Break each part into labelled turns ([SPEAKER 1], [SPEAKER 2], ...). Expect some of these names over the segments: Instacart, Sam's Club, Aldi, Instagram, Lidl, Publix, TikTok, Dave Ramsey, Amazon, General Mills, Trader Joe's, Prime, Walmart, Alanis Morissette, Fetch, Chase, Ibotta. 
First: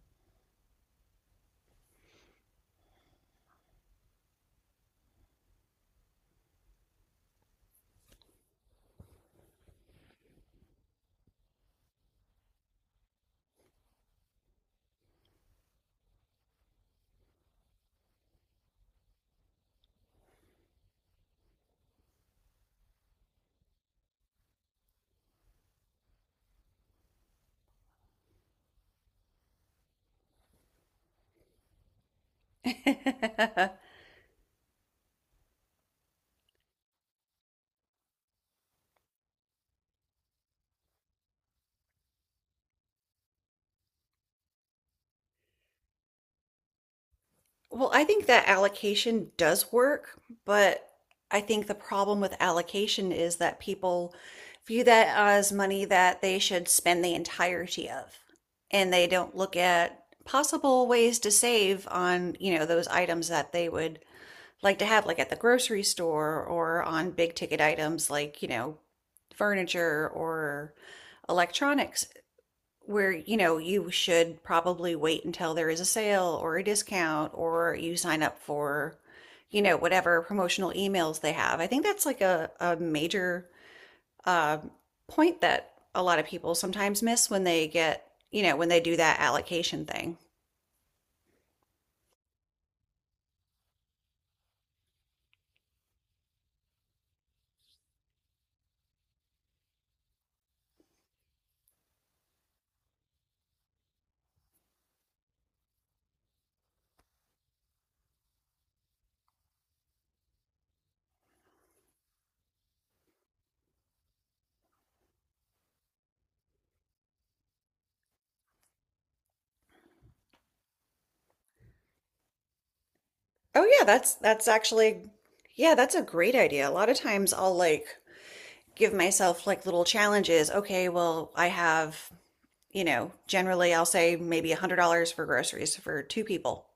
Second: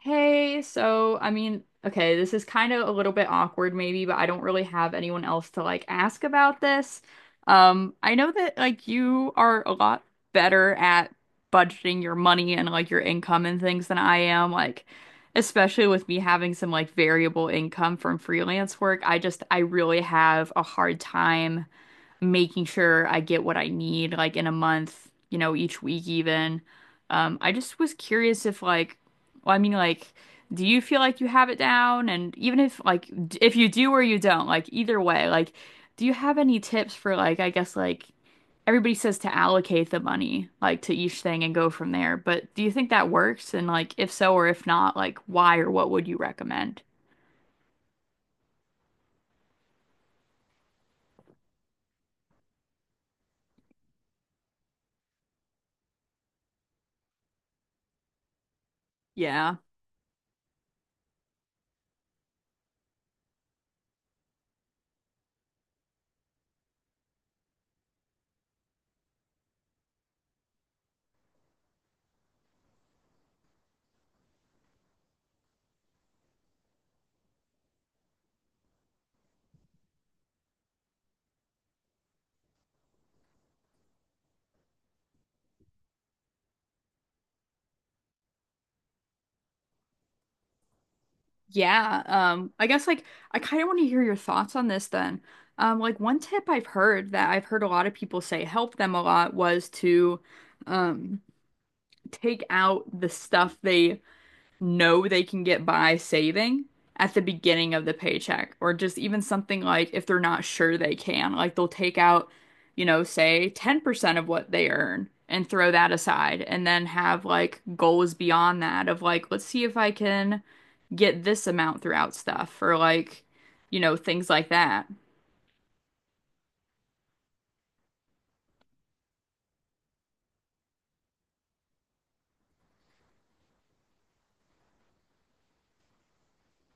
[SPEAKER 1] Hey, so this is kind of a little bit awkward maybe, but I don't really have anyone else to like ask about this. I know that like you are a lot better at budgeting your money and like your income and things than I am, like especially with me having some like variable income from freelance work. I really have a hard time making sure I get what I need, like in a month, you know, each week even. I just was curious if like, well, I mean, like, do you feel like you have it down? And even if like, if you do or you don't, like either way, like, do you have any tips for like, I guess like everybody says to allocate the money like to each thing and go from there, but do you think that works? And like, if so or if not, like, why or what would you recommend?
[SPEAKER 2] Well, I think that allocation does work, but I think the problem with allocation is that people view that as money that they should spend the entirety of, and they don't look
[SPEAKER 1] Yeah.
[SPEAKER 2] at possible ways to save on, you know, those items that they would like to have, like at the grocery store or on big ticket items like, you know, furniture or electronics, where, you know, you should probably wait until there is a sale or a discount or you sign up for, you know, whatever promotional emails they have. I think that's like a major uh, point that a lot of people sometimes miss when they get, you know, when they do that allocation thing.
[SPEAKER 1] Yeah, I guess like I kind of want to hear your thoughts on this then. Like one tip I've heard a lot of people say helped them a lot was to um take out the stuff they know they can get by saving at the beginning of the paycheck, or just even something like if they're not sure they can, like they'll take out, you know, say 10% of what they earn and throw that aside, and then have like goals beyond that of like, let's see if I can get this amount throughout stuff, or like,
[SPEAKER 2] Oh
[SPEAKER 1] you
[SPEAKER 2] yeah,
[SPEAKER 1] know,
[SPEAKER 2] that's
[SPEAKER 1] things like
[SPEAKER 2] that's
[SPEAKER 1] that.
[SPEAKER 2] actually yeah, that's a great idea. A lot of times I'll like give myself like little challenges. Okay, well, I have, you know, generally I'll say maybe $100 for groceries for two people,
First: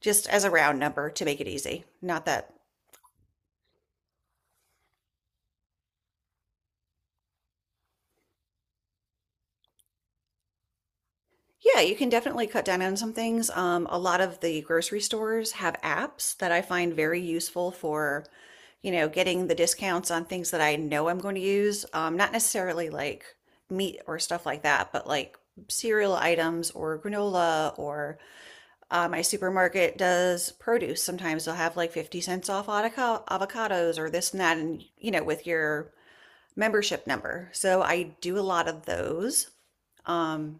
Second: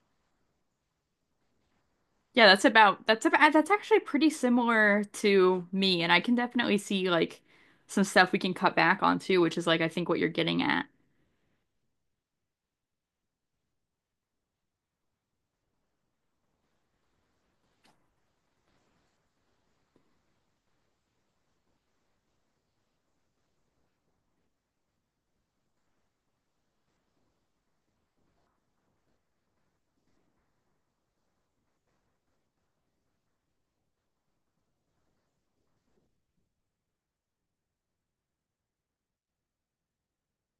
[SPEAKER 2] just as a round number to make it easy. Not
[SPEAKER 1] Yeah,
[SPEAKER 2] that,
[SPEAKER 1] that's about that's about that's actually pretty similar to me, and I can definitely see like some stuff we can cut back on too, which is like I think what you're getting at.
[SPEAKER 2] yeah, you can definitely cut down on some things. A lot of the grocery stores have apps that I find very useful for, you know, getting the discounts on things that I know I'm going to use. Not necessarily like meat or stuff like that, but like cereal items or granola or my supermarket does produce. Sometimes they'll have like 50 cents off avocados or this and that, and you know, with your membership number. So I do a lot of those. Um,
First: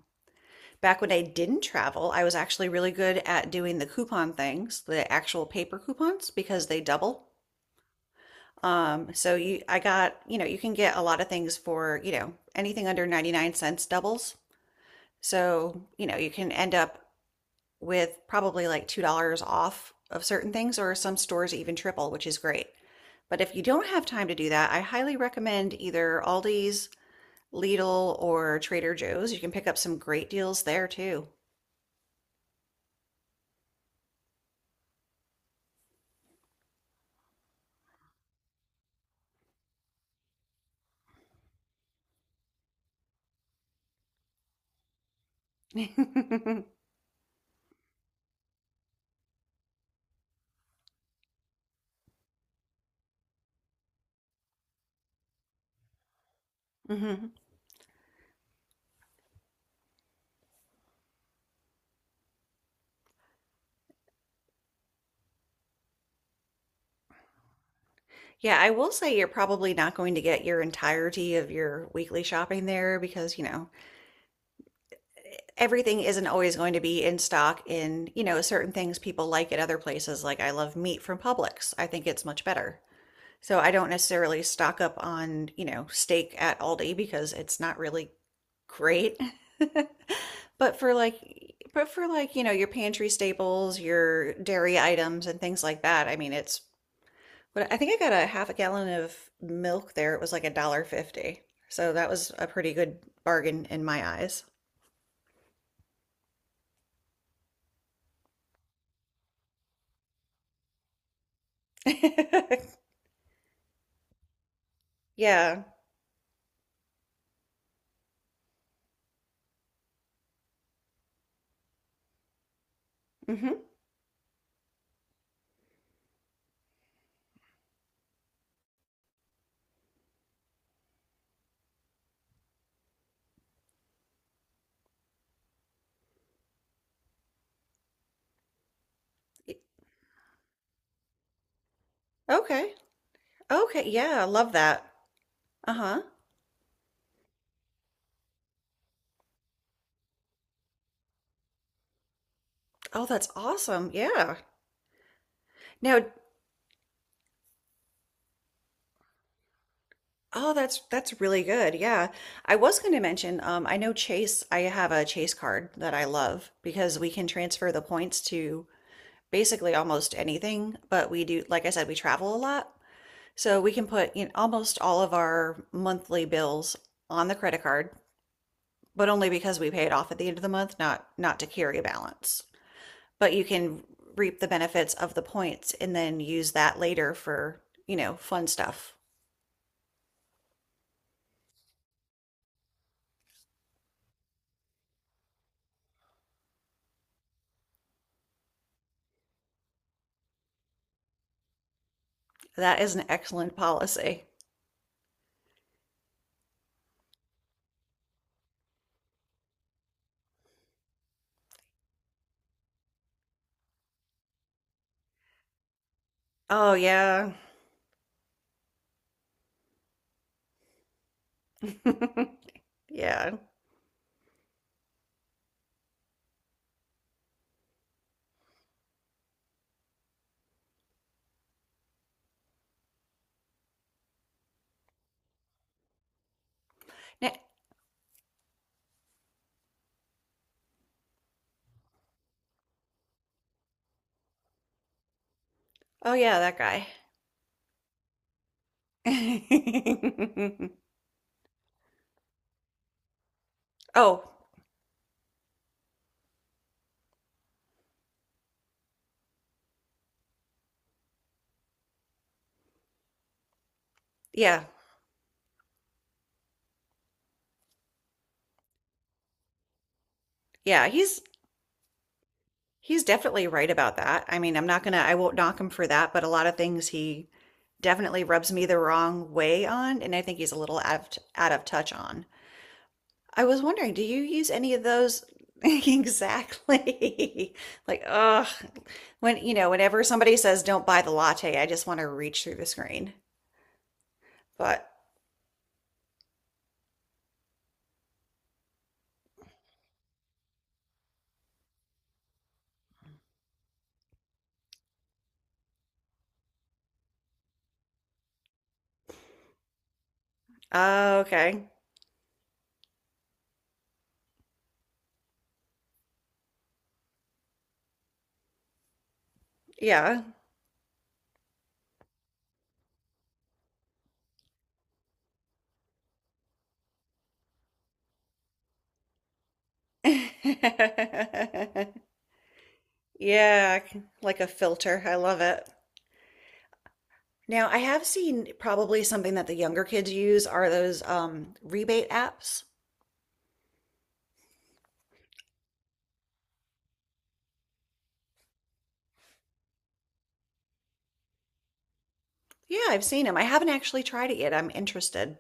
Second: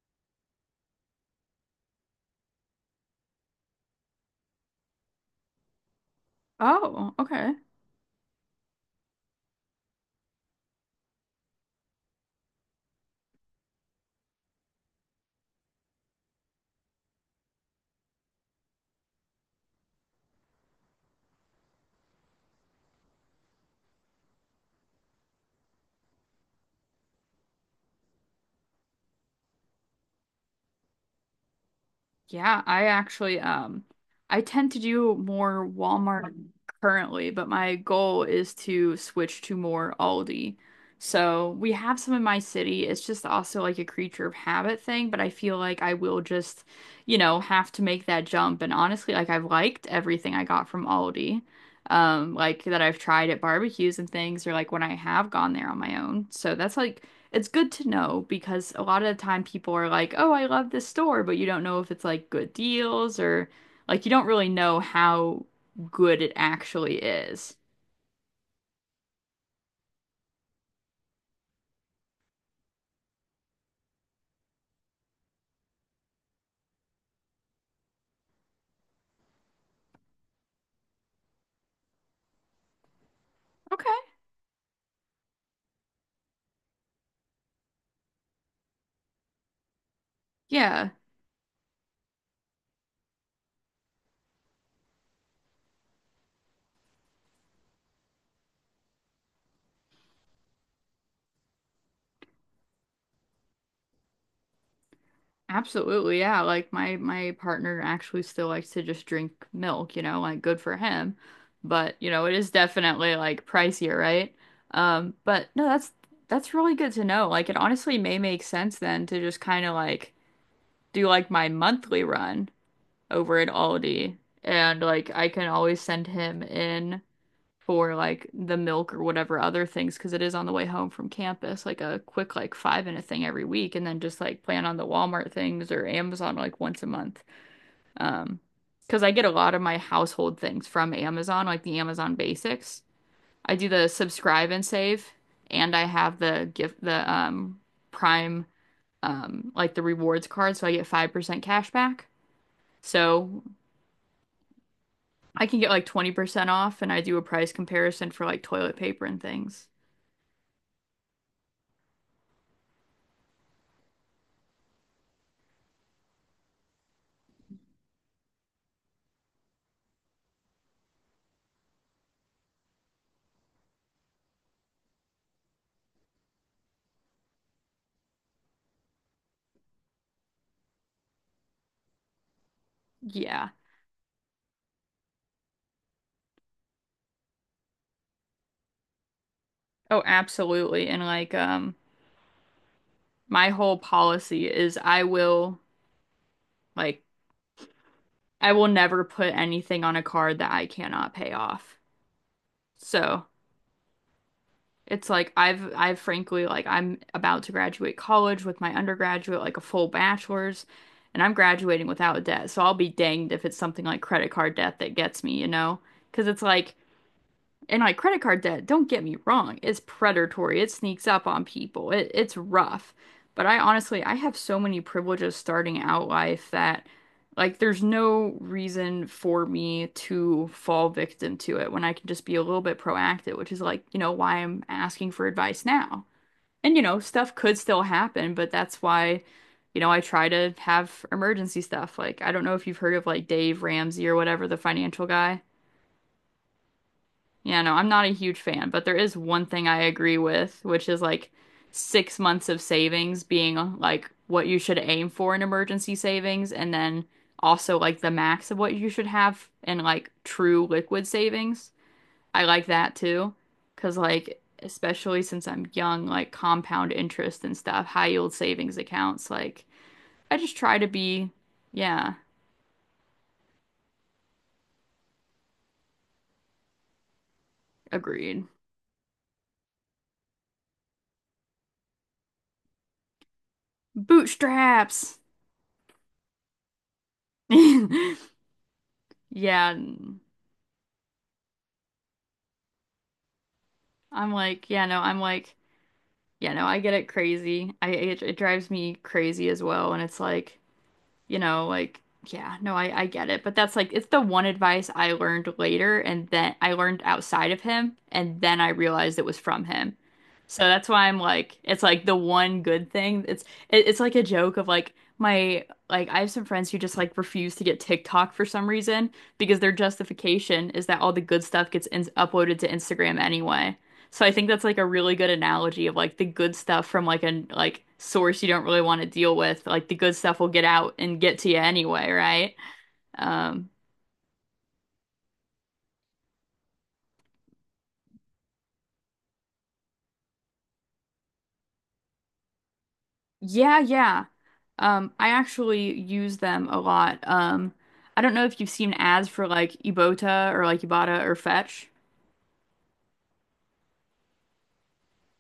[SPEAKER 2] back when I didn't travel, I was actually really good at doing the coupon things, the actual paper coupons, because they
[SPEAKER 1] Oh,
[SPEAKER 2] double.
[SPEAKER 1] okay.
[SPEAKER 2] I got, you know, you can get a lot of things for, you know, anything under 99 cents doubles. So, you know, you can end up with probably like $2 off of certain things, or some stores even triple, which is great. But if you don't have time to do that, I highly recommend either Aldi's, Lidl, or Trader Joe's. You can pick up some great deals there too.
[SPEAKER 1] Yeah, I actually I tend to do more Walmart currently, but my goal is to switch to more Aldi. So we have some in my city. It's just also like a creature of habit thing, but I feel like I will just, you know, have to make that jump. And honestly, like I've liked everything I got from Aldi. Like that I've tried at barbecues and things, or like when I have gone there on my own. So that's like
[SPEAKER 2] Mhm.
[SPEAKER 1] it's good to know, because a lot of the time people are like, "Oh, I love this store," but you don't know if it's like good deals or like you don't really know how good it actually is.
[SPEAKER 2] Yeah, I will say you're probably not going to get your entirety of your weekly shopping there because, you know, everything isn't always going to be in stock in, you know, certain things people like at other places. Like I love meat from Publix. I think it's much better. So I don't
[SPEAKER 1] Okay.
[SPEAKER 2] necessarily stock up on, you know, steak at Aldi because it's not really great. But
[SPEAKER 1] Yeah,
[SPEAKER 2] for like but for like, you know, your pantry staples, your dairy items and things like that, I mean, it's but I think I got a half a gallon of milk there. It was like a dollar fifty. So that was a pretty good bargain in my eyes.
[SPEAKER 1] absolutely. Yeah, like my partner actually still likes to just drink milk, you know, like good for him. But, you know, it is definitely like pricier, right? But no,
[SPEAKER 2] Yeah.
[SPEAKER 1] that's really good to know. Like it honestly may make sense then to just kind of like do like my monthly run over at
[SPEAKER 2] Hmm.
[SPEAKER 1] Aldi, and like I can always send him in for like the milk or whatever other things, because it is on the way home from campus like a quick like 5 minute thing every week, and then just like plan on the Walmart things or Amazon like once a month, um because I get a lot of my household things from Amazon like the Amazon
[SPEAKER 2] Okay.
[SPEAKER 1] basics. I do the
[SPEAKER 2] Okay, yeah, I
[SPEAKER 1] subscribe
[SPEAKER 2] love
[SPEAKER 1] and
[SPEAKER 2] that.
[SPEAKER 1] save, and I
[SPEAKER 2] Uh-huh.
[SPEAKER 1] have the gift the Prime like the rewards card, so I get 5% cash back,
[SPEAKER 2] Oh, that's
[SPEAKER 1] so
[SPEAKER 2] awesome. Yeah.
[SPEAKER 1] I can get like
[SPEAKER 2] Now,
[SPEAKER 1] 20% off, and I do a price comparison for like toilet paper and things.
[SPEAKER 2] oh, that's really good. Yeah, I was going to mention, I know Chase, I have a Chase card that I love because we can transfer the points to basically almost anything, but we do, like I said, we travel a lot. So we can put in almost all of our monthly bills on the credit card, but only because we pay it off at the end of the month, not to carry a balance. But you
[SPEAKER 1] Yeah.
[SPEAKER 2] can reap the benefits of the points and then use that later for, you know, fun stuff.
[SPEAKER 1] Oh, absolutely. And like my whole policy is I will like I will never put anything on a card that I cannot pay off.
[SPEAKER 2] That is an
[SPEAKER 1] So,
[SPEAKER 2] excellent policy.
[SPEAKER 1] it's like I've frankly like I'm about to graduate college with my undergraduate like a full bachelor's, and I'm graduating without debt. So I'll be danged if it's something like credit card debt that gets me, you know? 'Cause it's
[SPEAKER 2] Oh
[SPEAKER 1] like
[SPEAKER 2] yeah.
[SPEAKER 1] and like credit card debt, don't get me wrong, it's predatory. It sneaks up on people. It's rough.
[SPEAKER 2] Yeah.
[SPEAKER 1] But I honestly, I have so many privileges starting out life that like there's no reason for me to fall victim to it when I can just be a little bit proactive, which is like, you know, why I'm asking for advice now. And you know, stuff could still happen, but that's why, you know, I try to have emergency stuff. Like, I don't know if you've heard of like Dave Ramsey or whatever, the financial guy.
[SPEAKER 2] Oh yeah, that guy.
[SPEAKER 1] Yeah, no, I'm not a huge fan, but there is one thing I agree with, which is like 6 months of savings being like
[SPEAKER 2] Oh,
[SPEAKER 1] what you should aim for in emergency savings, and then also like the max of what you should have in like true liquid savings. I like that too, because like
[SPEAKER 2] yeah.
[SPEAKER 1] especially since I'm young, like compound interest and stuff, high yield savings accounts, like I just try to
[SPEAKER 2] Yeah, he's
[SPEAKER 1] be, yeah,
[SPEAKER 2] he's definitely right about that. I mean, I'm not gonna I won't knock him for that, but a lot of things he definitely
[SPEAKER 1] agreed.
[SPEAKER 2] rubs me the wrong way on, and I think he's a little out of touch on. I was wondering, do you use any of
[SPEAKER 1] Bootstraps.
[SPEAKER 2] those? Exactly. Like, ugh. When, you know,
[SPEAKER 1] Yeah.
[SPEAKER 2] whenever somebody says don't buy the latte, I just want to reach through the screen.
[SPEAKER 1] I'm like, yeah,
[SPEAKER 2] But,
[SPEAKER 1] no, I'm like, yeah, no, I get it crazy. It drives me crazy as well. And it's like, you know, like, yeah, no, I get it. But that's like, it's the one advice I learned later, and then I learned outside of him. And then I realized it was from him. So that's why I'm
[SPEAKER 2] oh,
[SPEAKER 1] like,
[SPEAKER 2] okay.
[SPEAKER 1] it's like the one good thing. It's like a joke of like my like I have some friends who just like refuse to get TikTok for some reason because their
[SPEAKER 2] Yeah.
[SPEAKER 1] justification is that all the good stuff gets in uploaded to Instagram anyway. So I think that's like a really good analogy of like the good stuff from like a like source you don't really want to deal with. Like the good stuff will get out and get to you anyway, right? Um,
[SPEAKER 2] Yeah, like a filter. I love it. Now, I have seen probably something that the younger kids use are those rebate apps.
[SPEAKER 1] yeah, yeah. I actually use them a lot. I don't know if you've seen ads for like Ibotta or Fetch.
[SPEAKER 2] Yeah, I've seen them. I haven't actually tried it yet. I'm interested.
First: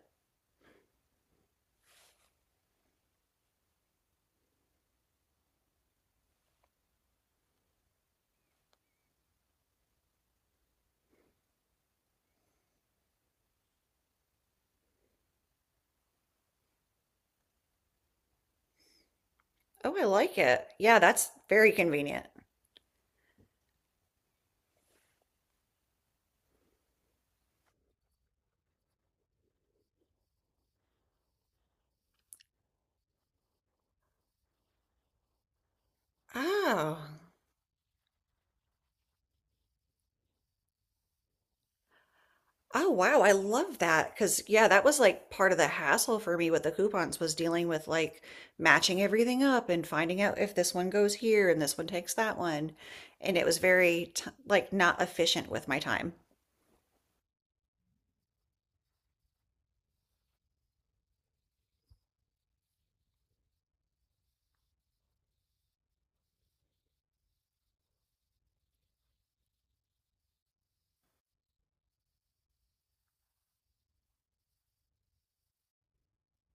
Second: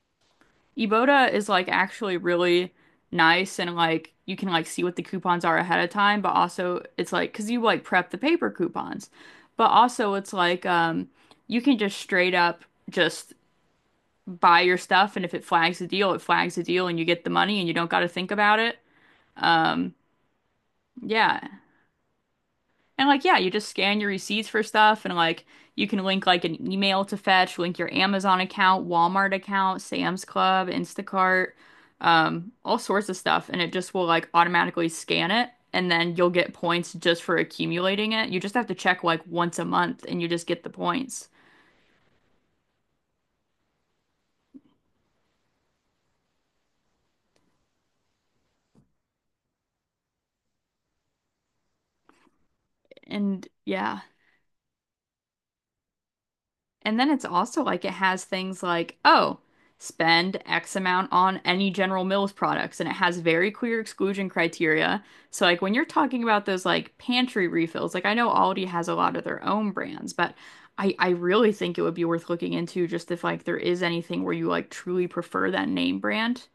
[SPEAKER 1] Eboda is like actually really nice, and like you can like see what the coupons are ahead of time, but also it's like because you like prep the paper coupons, but also it's like you can just straight up just buy your stuff, and if it flags a deal, it flags a deal and you get the money and you don't got to think about it. Um,
[SPEAKER 2] Oh, I like it. Yeah, that's
[SPEAKER 1] yeah.
[SPEAKER 2] very convenient.
[SPEAKER 1] And like, yeah, you just scan your receipts for stuff, and like you can link like an email to Fetch, link your Amazon account, Walmart account, Sam's Club, Instacart, all sorts of stuff. And it just will like automatically scan it, and then you'll get points
[SPEAKER 2] Oh.
[SPEAKER 1] just for accumulating it. You just have to check like once a month and you just get the points.
[SPEAKER 2] Oh, wow. I love that. 'Cause yeah, that was like part of the hassle for me with the coupons was dealing with like matching everything up and finding out if this one goes here and this one takes that one. And it
[SPEAKER 1] And
[SPEAKER 2] was
[SPEAKER 1] yeah.
[SPEAKER 2] very t like not efficient with my time.
[SPEAKER 1] And then it's also like it has things like, oh, spend X amount on any General Mills products. And it has very clear exclusion criteria. So, like, when you're talking about those like pantry refills, like I know Aldi has a lot of their own brands, but I really think it would be worth looking into just if like there is anything where you like truly prefer that name brand.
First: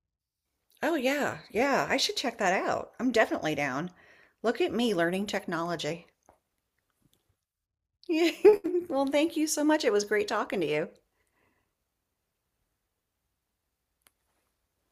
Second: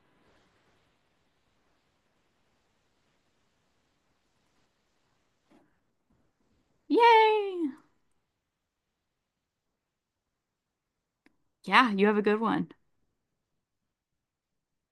[SPEAKER 2] Oh, yeah. Yeah, I should check that out. I'm definitely down. Look at me learning technology.
[SPEAKER 1] Yay!
[SPEAKER 2] Well, thank you so much. It was great talking to you.
[SPEAKER 1] Yeah, you have a good one.